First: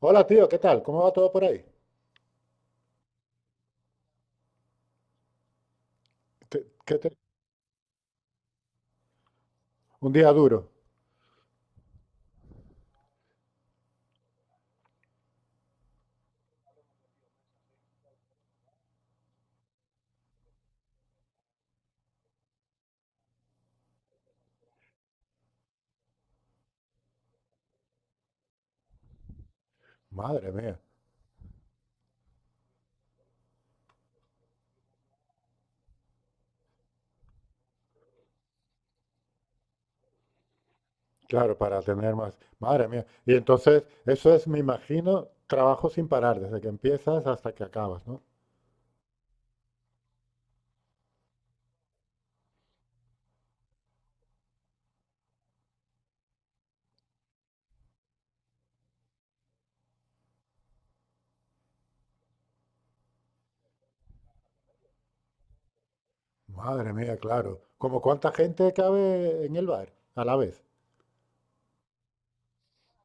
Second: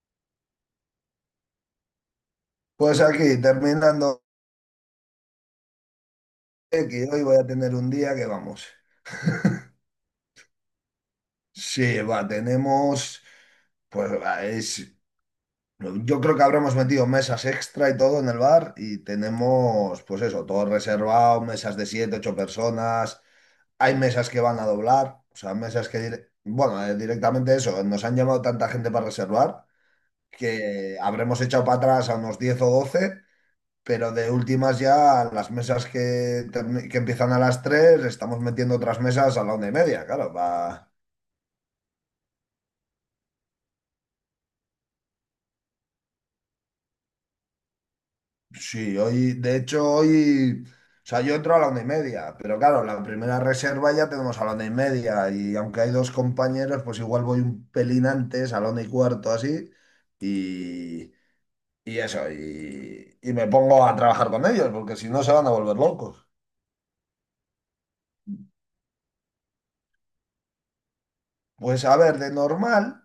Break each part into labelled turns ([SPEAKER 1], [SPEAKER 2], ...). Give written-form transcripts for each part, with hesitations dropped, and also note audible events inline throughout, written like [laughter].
[SPEAKER 1] Hola tío, ¿qué tal? ¿Cómo va todo por ahí?
[SPEAKER 2] Pues aquí, terminando,
[SPEAKER 1] ¿Qué- qué
[SPEAKER 2] que
[SPEAKER 1] te-
[SPEAKER 2] hoy voy a tener un día que vamos. [laughs]
[SPEAKER 1] Un día duro.
[SPEAKER 2] Sí, va, tenemos, pues va, es, yo creo que habremos metido mesas extra y todo en el bar y tenemos, pues eso, todo reservado, mesas de siete, ocho personas, hay mesas que van a doblar, o sea, mesas que, directamente eso, nos han llamado tanta gente para reservar
[SPEAKER 1] Madre mía.
[SPEAKER 2] que habremos echado para atrás a unos 10 o 12. Pero de últimas ya, las mesas que empiezan a las 3 estamos metiendo otras mesas a la 1:30, claro. Va.
[SPEAKER 1] Claro, para tener más. Madre mía. Y entonces, eso es, me imagino, trabajo sin parar, desde que empiezas hasta que acabas, ¿no?
[SPEAKER 2] Sí, hoy, de hecho, hoy, o sea, yo entro a la 1:30, pero claro, la primera reserva ya tenemos a la 1:30, y aunque hay dos compañeros, pues igual voy un pelín antes, a la 1:15, así, y, y eso, y me pongo a trabajar con ellos, porque si no se van a volver locos.
[SPEAKER 1] Madre mía, claro. ¿Como cuánta gente cabe en el bar a la vez?
[SPEAKER 2] Pues a ver, de normal.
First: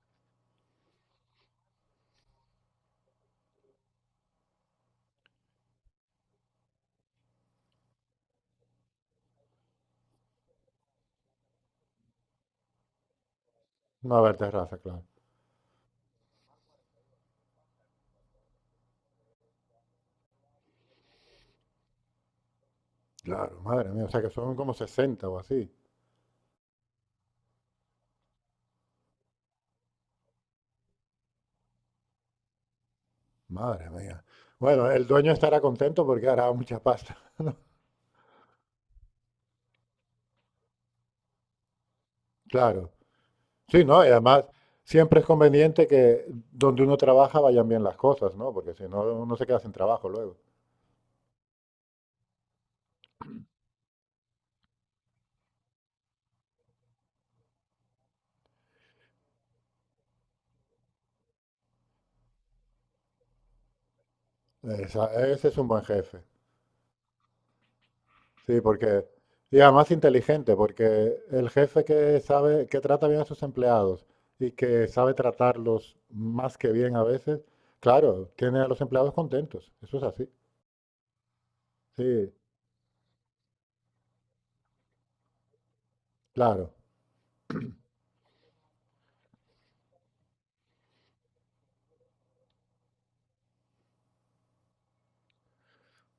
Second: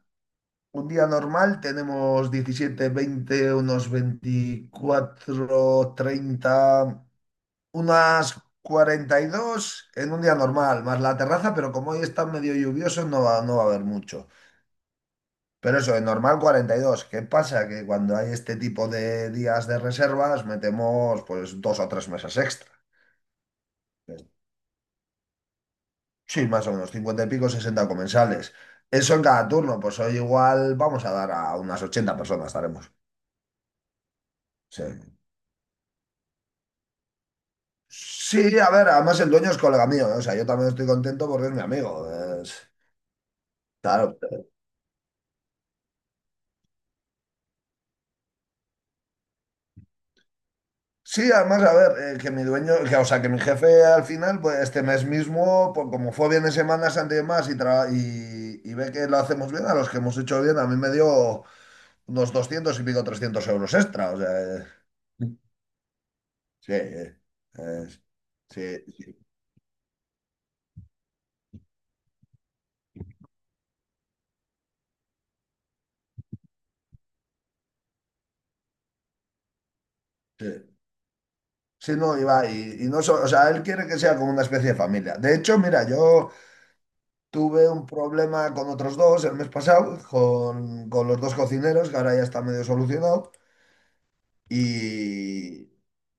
[SPEAKER 2] Un día normal tenemos 17, 20, unos 24, 30, unas 42 en un día normal, más la terraza, pero como hoy está medio lluvioso no va, no va a haber
[SPEAKER 1] No
[SPEAKER 2] mucho.
[SPEAKER 1] haber terraza, claro.
[SPEAKER 2] Pero eso, en normal 42. ¿Qué pasa? Que cuando hay este tipo de días de reservas metemos pues dos o tres mesas extra.
[SPEAKER 1] Claro, madre mía. O sea que son como 60 o así.
[SPEAKER 2] Sí, más o menos, 50 y pico, 60 comensales. Eso en cada turno, pues hoy igual vamos a dar a unas 80 personas, estaremos.
[SPEAKER 1] Madre mía.
[SPEAKER 2] Sí.
[SPEAKER 1] Bueno, el dueño estará contento porque hará mucha pasta, [laughs] ¿no?
[SPEAKER 2] Sí, a ver, además el dueño es colega mío, ¿eh? O sea, yo también estoy contento porque es mi amigo. es-
[SPEAKER 1] Claro. Sí, ¿no? Y
[SPEAKER 2] Claro.
[SPEAKER 1] además siempre es conveniente que donde uno trabaja vayan bien las cosas, ¿no? Porque si no, uno se queda sin trabajo luego.
[SPEAKER 2] Sí, además, a ver, que mi dueño, que, o sea, que mi jefe al final, pues este mes mismo, pues, como fue bien de Semana Santa y demás, y ve que lo hacemos bien, a los que hemos hecho bien, a mí me dio unos 200 y pico 300 € extra, o sea, eh,
[SPEAKER 1] Ese es un buen jefe.
[SPEAKER 2] sí, es-
[SPEAKER 1] Sí,
[SPEAKER 2] sí,
[SPEAKER 1] porque...
[SPEAKER 2] sí,
[SPEAKER 1] Y además inteligente, porque el jefe que sabe, que trata bien a sus empleados y que sabe tratarlos más que bien a veces, claro, tiene a los empleados contentos. Eso es así.
[SPEAKER 2] sí. Sí, no,
[SPEAKER 1] Sí,
[SPEAKER 2] iba, y, va, y no, o sea, él quiere que sea como una especie de familia. De hecho, mira, yo...
[SPEAKER 1] claro.
[SPEAKER 2] Tuve un problema con otros dos el mes pasado, con los dos cocineros, que ahora ya está medio solucionado. Y,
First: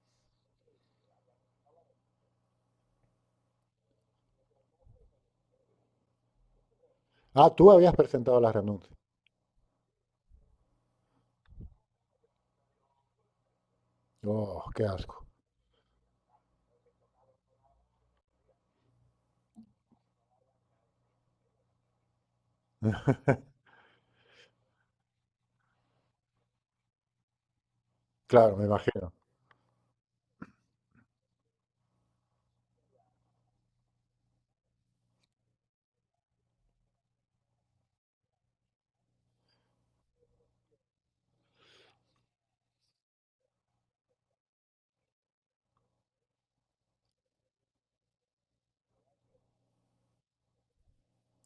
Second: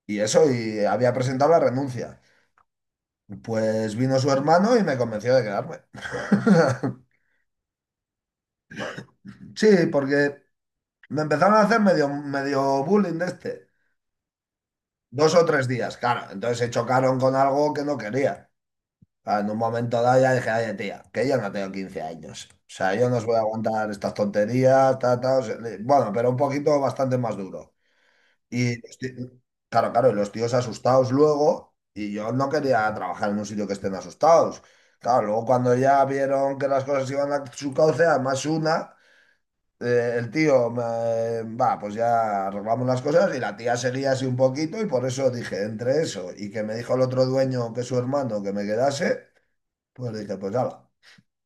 [SPEAKER 2] y eso, y había presentado la renuncia. Pues vino su hermano y me convenció de quedarme. [laughs]
[SPEAKER 1] Ah, tú habías presentado la renuncia.
[SPEAKER 2] Sí, porque me empezaron a hacer medio bullying de este.
[SPEAKER 1] Oh, qué asco.
[SPEAKER 2] 2 o 3 días, claro. Entonces se chocaron con algo que no quería. Ah, en un momento dado ya dije, oye, tía, que yo no tengo 15 años. O sea, yo no os voy a aguantar estas tonterías, ta, ta, o sea, le- bueno, pero un poquito bastante más duro.
[SPEAKER 1] Claro, me
[SPEAKER 2] Y los
[SPEAKER 1] imagino.
[SPEAKER 2] ti- claro, claro, y los tíos asustados luego, y yo no quería trabajar en un sitio que estén asustados. Claro, luego cuando ya vieron que las cosas iban a su cauce, además una, el tío, me- va, pues ya arreglamos las cosas y la tía seguía así un poquito y por eso dije, entre eso y que me dijo el otro dueño que su hermano que me quedase. Pues dije, pues ya va.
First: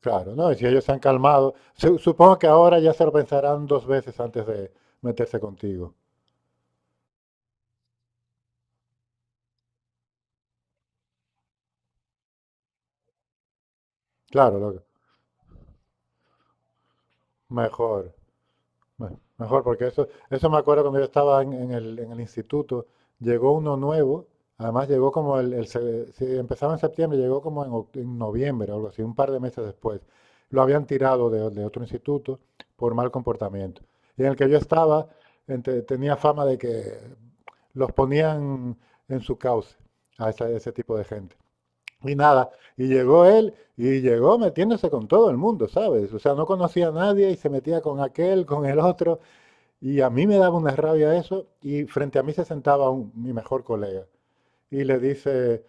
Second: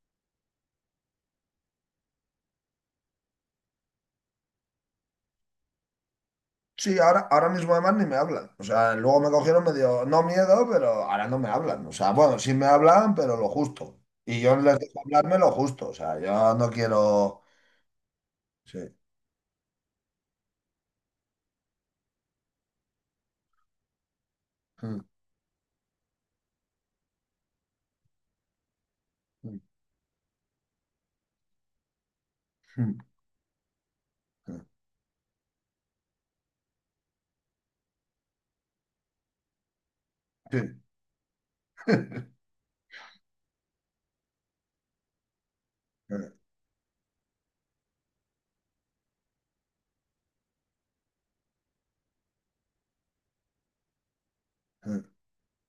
[SPEAKER 1] Claro, no, y si ellos se han calmado, supongo que ahora ya se lo pensarán dos veces antes de meterse contigo.
[SPEAKER 2] Sí, ahora, ahora mismo además ni me hablan. O sea, luego me cogieron medio, no miedo, pero ahora no me hablan. O sea, bueno, sí me hablan, pero lo justo. Y yo
[SPEAKER 1] Claro,
[SPEAKER 2] les
[SPEAKER 1] lo-
[SPEAKER 2] dejo hablarme lo justo. O sea, yo no quiero...
[SPEAKER 1] Mejor.
[SPEAKER 2] Sí.
[SPEAKER 1] Bueno, mejor, porque eso me acuerdo cuando yo estaba en el instituto, llegó uno nuevo,
[SPEAKER 2] Sí.
[SPEAKER 1] además llegó como si empezaba en septiembre, llegó como en, en noviembre o algo así, un par de meses después. Lo habían tirado de otro instituto por mal comportamiento. Y en el que yo estaba, tenía fama de que los ponían en su cauce a
[SPEAKER 2] Sí,
[SPEAKER 1] ese tipo de gente. Y nada, y llegó él y llegó metiéndose con todo el mundo, ¿sabes? O sea, no conocía a nadie y se metía con aquel, con el otro, y a mí me daba una rabia eso y frente a mí se sentaba mi mejor colega y le dice,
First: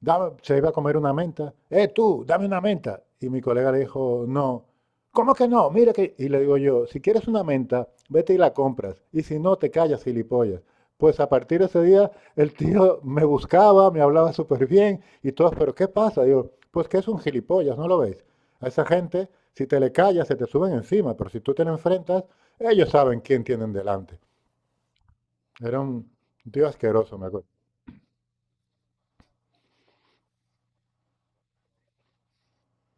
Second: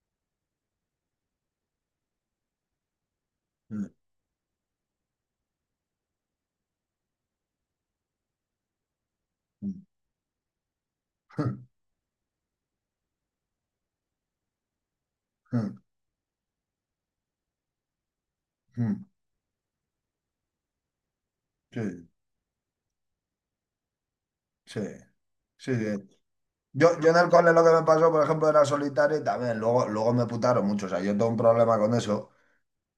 [SPEAKER 1] Se iba a comer una menta. ¡Eh, tú, dame una menta! Y mi colega le dijo, no. ¿Cómo que no? Mira que... Y le digo yo, si quieres una menta, vete y la compras. Y si no, te callas, gilipollas. Pues a partir de ese día, el tío me buscaba, me hablaba súper bien y todo. ¿Pero qué pasa? Digo, pues que es un gilipollas, ¿no lo veis? A esa gente, si te le callas, se te suben encima. Pero si tú te le enfrentas, ellos saben quién tienen delante.
[SPEAKER 2] sí, sí,
[SPEAKER 1] Era un
[SPEAKER 2] sí.
[SPEAKER 1] tío
[SPEAKER 2] Yo
[SPEAKER 1] asqueroso,
[SPEAKER 2] en
[SPEAKER 1] me
[SPEAKER 2] el
[SPEAKER 1] acuerdo.
[SPEAKER 2] cole lo que me pasó, por ejemplo, era solitario y también luego me putaron mucho. O sea, yo tengo un problema con eso.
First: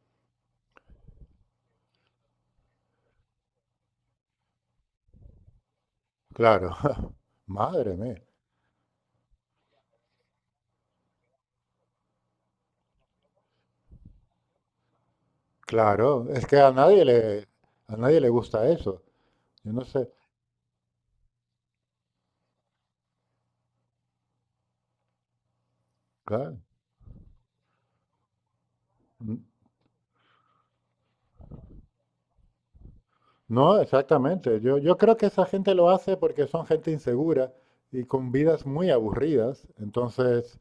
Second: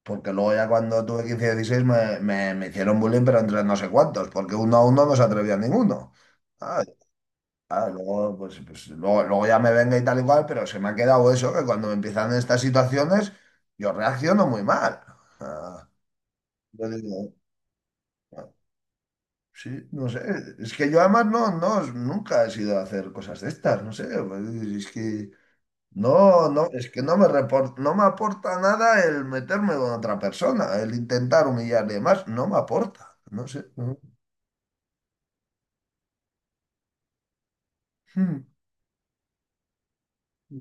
[SPEAKER 2] Porque luego ya cuando tuve 15 y 16 me hicieron bullying, pero entre no sé cuántos, porque uno a uno no se atrevía ninguno.
[SPEAKER 1] Claro.
[SPEAKER 2] Ah,
[SPEAKER 1] [laughs]
[SPEAKER 2] ah,
[SPEAKER 1] Madre mía.
[SPEAKER 2] luego, pues, luego ya me venga y tal y cual, pero se me ha quedado eso, que cuando me empiezan estas situaciones, yo reacciono muy mal. Ah,
[SPEAKER 1] Claro, es que
[SPEAKER 2] yo digo,
[SPEAKER 1] a nadie le
[SPEAKER 2] ah,
[SPEAKER 1] gusta eso.
[SPEAKER 2] sí,
[SPEAKER 1] Yo no sé,
[SPEAKER 2] no sé, es que yo además no, nunca he sido a hacer cosas de estas, no sé, pues, es que no,
[SPEAKER 1] claro.
[SPEAKER 2] no, es que no me aporta nada el
[SPEAKER 1] N-
[SPEAKER 2] meterme con otra persona, el intentar humillarle más, no me aporta, no sé.
[SPEAKER 1] No,
[SPEAKER 2] No.
[SPEAKER 1] exactamente. Yo creo que esa gente lo hace porque son gente insegura y con
[SPEAKER 2] Hmm.
[SPEAKER 1] vidas muy aburridas. Entonces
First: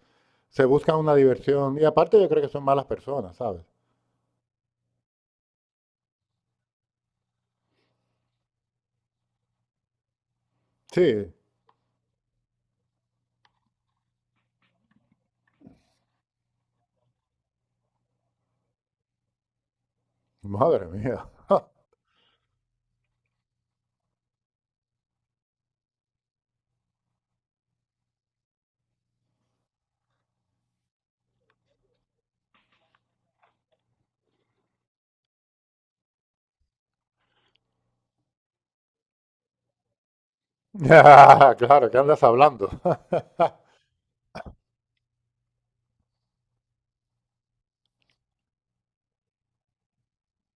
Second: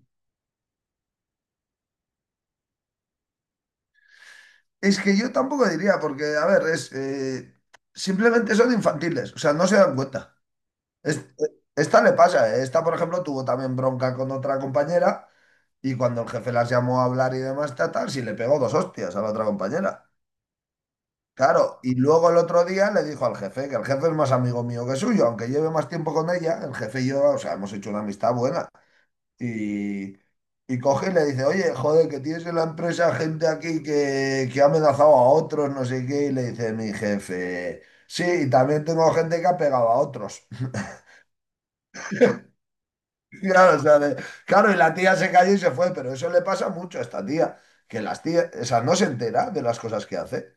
[SPEAKER 1] se busca una diversión. Y aparte yo creo que son malas personas, ¿sabes?
[SPEAKER 2] Es que yo tampoco diría, porque, a ver, es simplemente son infantiles, o sea, no se dan cuenta. Es-
[SPEAKER 1] Sí,
[SPEAKER 2] Esta le pasa, ¿eh? Esta, por ejemplo, tuvo también bronca con otra compañera y cuando el jefe las llamó a hablar y demás, tal, tal, sí le pegó dos hostias a la otra compañera.
[SPEAKER 1] madre mía.
[SPEAKER 2] Claro,
[SPEAKER 1] [laughs]
[SPEAKER 2] y luego el otro día le dijo al jefe, que el jefe es más amigo mío que suyo, aunque lleve más tiempo con ella, el jefe y yo, o sea, hemos hecho una amistad buena. Y, y coge y le dice, oye, joder, que tienes en la empresa gente aquí que ha amenazado a otros, no sé qué, y le dice mi jefe, sí, y también tengo gente que ha pegado a otros. [laughs]
[SPEAKER 1] [laughs] Claro, ¿qué andas hablando? [laughs]
[SPEAKER 2] Claro, o sea, claro, y la tía se cayó y se fue, pero eso le pasa mucho a esta tía, que las tías, o sea, no se entera de las cosas que hace.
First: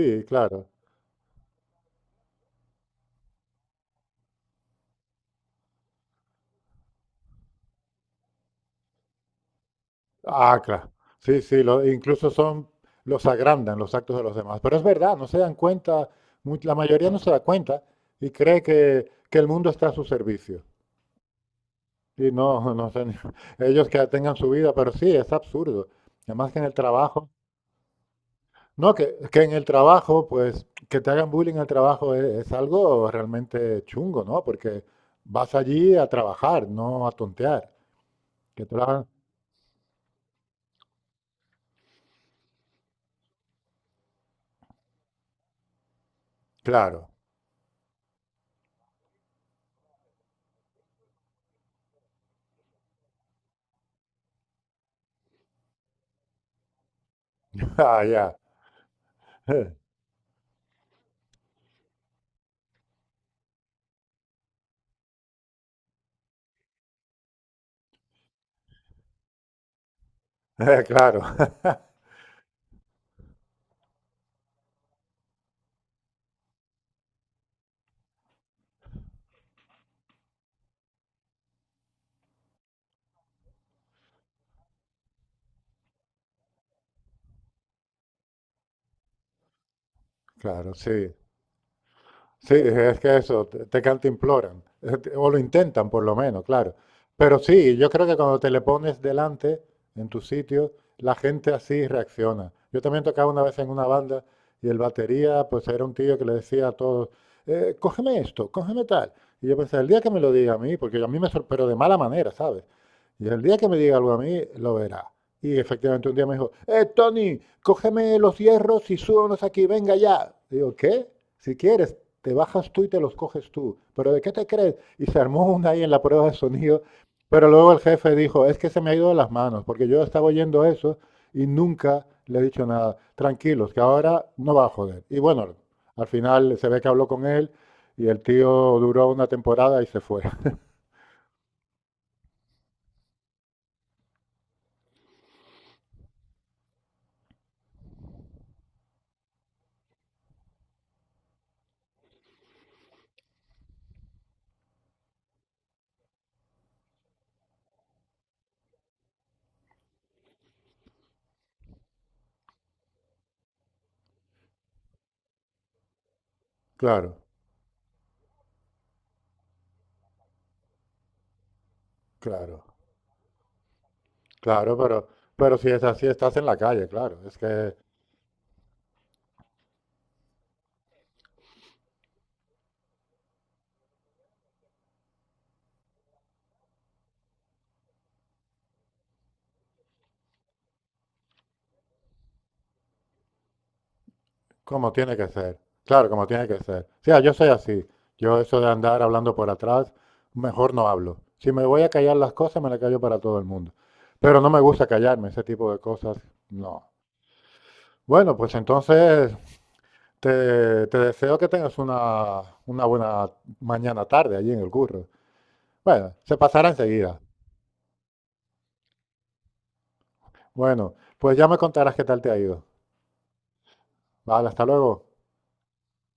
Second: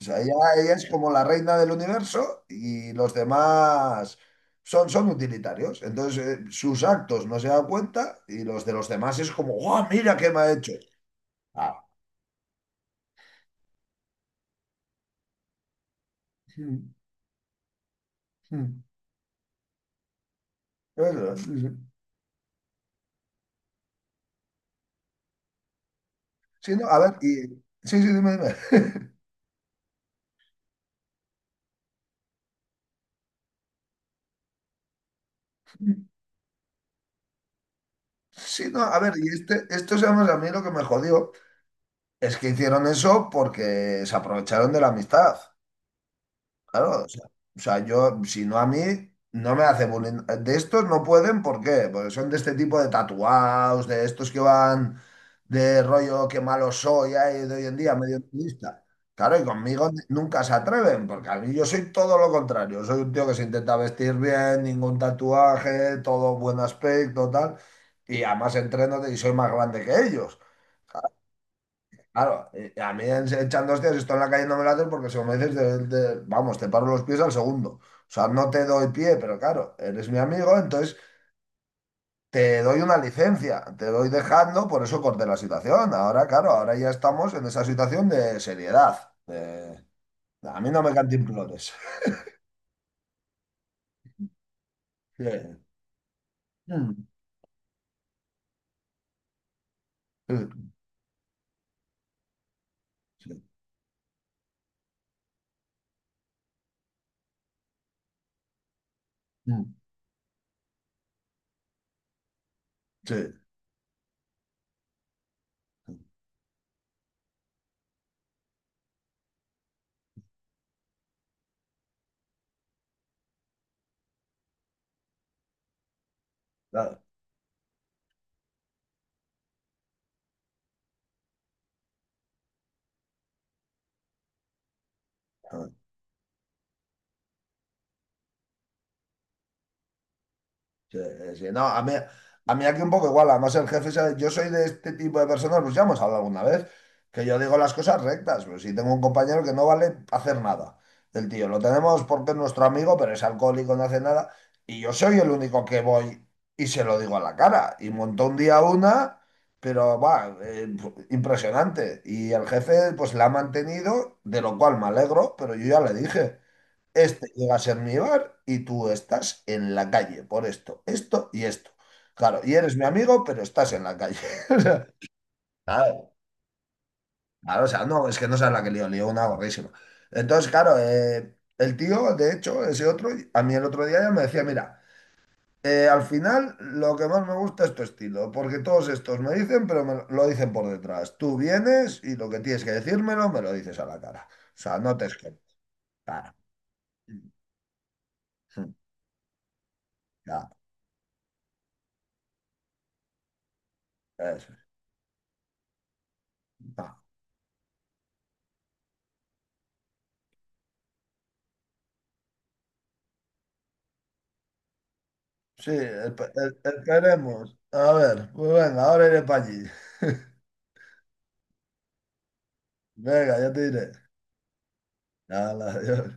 [SPEAKER 2] O sea, ella,
[SPEAKER 1] claro.
[SPEAKER 2] ella es como la reina del universo y los demás son utilitarios. Entonces, sus actos no se dan cuenta y los de los demás es como, ¡guau, mira qué me ha
[SPEAKER 1] Ah,
[SPEAKER 2] hecho!
[SPEAKER 1] claro. Sí, sí,
[SPEAKER 2] Ah.
[SPEAKER 1] incluso son, los agrandan los actos de los demás. Pero es verdad, no se dan cuenta,
[SPEAKER 2] [laughs]
[SPEAKER 1] la
[SPEAKER 2] Mm,
[SPEAKER 1] mayoría no se da cuenta y cree
[SPEAKER 2] mm.
[SPEAKER 1] que el mundo está a su servicio.
[SPEAKER 2] Eso, sí, sí.
[SPEAKER 1] Y no, no sé, [laughs] ellos que tengan su vida, pero sí, es absurdo. Además que en el
[SPEAKER 2] Sí, no, a ver,
[SPEAKER 1] trabajo,
[SPEAKER 2] y... Sí, sí, dime, dime.
[SPEAKER 1] no, que en el trabajo, pues, que te hagan bullying en el trabajo es algo realmente chungo, ¿no? Porque vas allí a
[SPEAKER 2] [laughs]
[SPEAKER 1] trabajar, no a tontear. Que
[SPEAKER 2] Sí,
[SPEAKER 1] te
[SPEAKER 2] no,
[SPEAKER 1] lo
[SPEAKER 2] a
[SPEAKER 1] hagan-
[SPEAKER 2] ver, y este, esto, digamos, a mí lo que me jodió es que hicieron eso porque se aprovecharon de la amistad.
[SPEAKER 1] Claro,
[SPEAKER 2] Claro, o sea, yo, si no a mí, no me hace bullying. De estos no pueden, ¿por qué? Porque son de este tipo de tatuados, de estos que van de rollo que malo soy, ay, de hoy
[SPEAKER 1] [laughs]
[SPEAKER 2] en día,
[SPEAKER 1] ah,
[SPEAKER 2] medio
[SPEAKER 1] ya,
[SPEAKER 2] turista. Claro, y conmigo nunca se atreven, porque a mí yo soy todo lo contrario. Soy un tío que se intenta vestir bien, ningún tatuaje, todo buen aspecto, tal. Y además entreno y soy más grande que ellos.
[SPEAKER 1] [laughs] claro.
[SPEAKER 2] Claro, a mí echando hostias, estoy en la calle no me lates porque si me dices, vamos, te paro los pies al segundo. O sea, no te doy pie, pero claro, eres mi amigo, entonces te doy una licencia, te doy dejando, por eso corté la situación. Ahora, claro, ahora ya estamos en esa situación de seriedad. A mí
[SPEAKER 1] Claro,
[SPEAKER 2] no me
[SPEAKER 1] sí.
[SPEAKER 2] cantimplores.
[SPEAKER 1] Sí, es que eso, te cantimploran,
[SPEAKER 2] [laughs] Sí.
[SPEAKER 1] o lo intentan por lo menos, claro.
[SPEAKER 2] Mm.
[SPEAKER 1] Pero sí, yo creo que cuando te le pones delante en tu
[SPEAKER 2] Sí.
[SPEAKER 1] sitio, la gente así reacciona. Yo también tocaba
[SPEAKER 2] Sí.
[SPEAKER 1] una vez en una banda y el batería, pues era un tío que le decía a todos, cógeme esto, cógeme tal." Y yo
[SPEAKER 2] Mm.
[SPEAKER 1] pensé, el día que me lo diga a mí, porque a mí me sorprendió, pero de mala manera, ¿sabes?
[SPEAKER 2] Sí.
[SPEAKER 1] Y el día que me diga algo a mí, lo verá. Y efectivamente un día me dijo, Tony, cógeme los hierros y súbanos aquí, venga ya. Digo, ¿qué? Si quieres, te bajas tú y te los coges tú. ¿Pero de qué te crees? Y se armó una ahí en la prueba de sonido.
[SPEAKER 2] Claro.
[SPEAKER 1] Pero luego el jefe dijo, es que se me ha ido de las manos, porque yo estaba oyendo eso y nunca le he dicho nada. Tranquilos, que ahora no va a joder. Y bueno, al final se ve que habló con él y el tío duró una temporada y se fue. [laughs]
[SPEAKER 2] Sí, sí, no, a mí aquí un poco igual, además el jefe, yo soy de este tipo de personas, pues ya hemos hablado alguna vez, que yo digo las cosas rectas, pero si tengo un compañero que no vale hacer nada, el tío, lo tenemos porque es nuestro amigo, pero es alcohólico, no hace nada, y yo soy el único que voy y se lo digo a la cara, y montó un día una, pero va, impresionante, y el jefe pues la ha mantenido, de lo cual me alegro, pero yo ya le dije.
[SPEAKER 1] Claro,
[SPEAKER 2] Este llega a ser mi bar y tú estás en la calle por esto, esto y esto. Claro, y
[SPEAKER 1] claro,
[SPEAKER 2] eres mi amigo, pero estás en la calle. [laughs]
[SPEAKER 1] claro, pero si es así,
[SPEAKER 2] Claro,
[SPEAKER 1] estás en la calle, claro. Es
[SPEAKER 2] claro, o
[SPEAKER 1] que...
[SPEAKER 2] sea, no, es que no sabes la que lío, lío una gordísima. Entonces, claro, el tío, de hecho, ese otro, a mí el otro día ya me decía, mira, al final lo que más me gusta es tu estilo, porque todos estos me dicen, pero me lo dicen por detrás. Tú vienes y lo que tienes que decírmelo, me lo dices a la cara. O sea,
[SPEAKER 1] Como
[SPEAKER 2] no te
[SPEAKER 1] tiene que
[SPEAKER 2] escondes.
[SPEAKER 1] ser. Claro, como
[SPEAKER 2] Claro,
[SPEAKER 1] tiene que ser. O sea, yo soy así. Yo eso de andar hablando por atrás,
[SPEAKER 2] claro,
[SPEAKER 1] mejor no hablo. Si me voy a callar las cosas, me las callo para todo el mundo. Pero no
[SPEAKER 2] eso
[SPEAKER 1] me gusta callarme, ese tipo de cosas, no.
[SPEAKER 2] es.
[SPEAKER 1] Bueno, pues entonces te deseo que tengas una buena mañana tarde allí en el curro.
[SPEAKER 2] Sí,
[SPEAKER 1] Bueno, se pasará enseguida.
[SPEAKER 2] esperemos. A ver, pues venga, ahora iré para allí. [laughs]
[SPEAKER 1] Bueno, pues ya me contarás qué tal te ha ido.
[SPEAKER 2] Venga, ya te diré.
[SPEAKER 1] Vale, hasta luego.
[SPEAKER 2] Hala, adiós.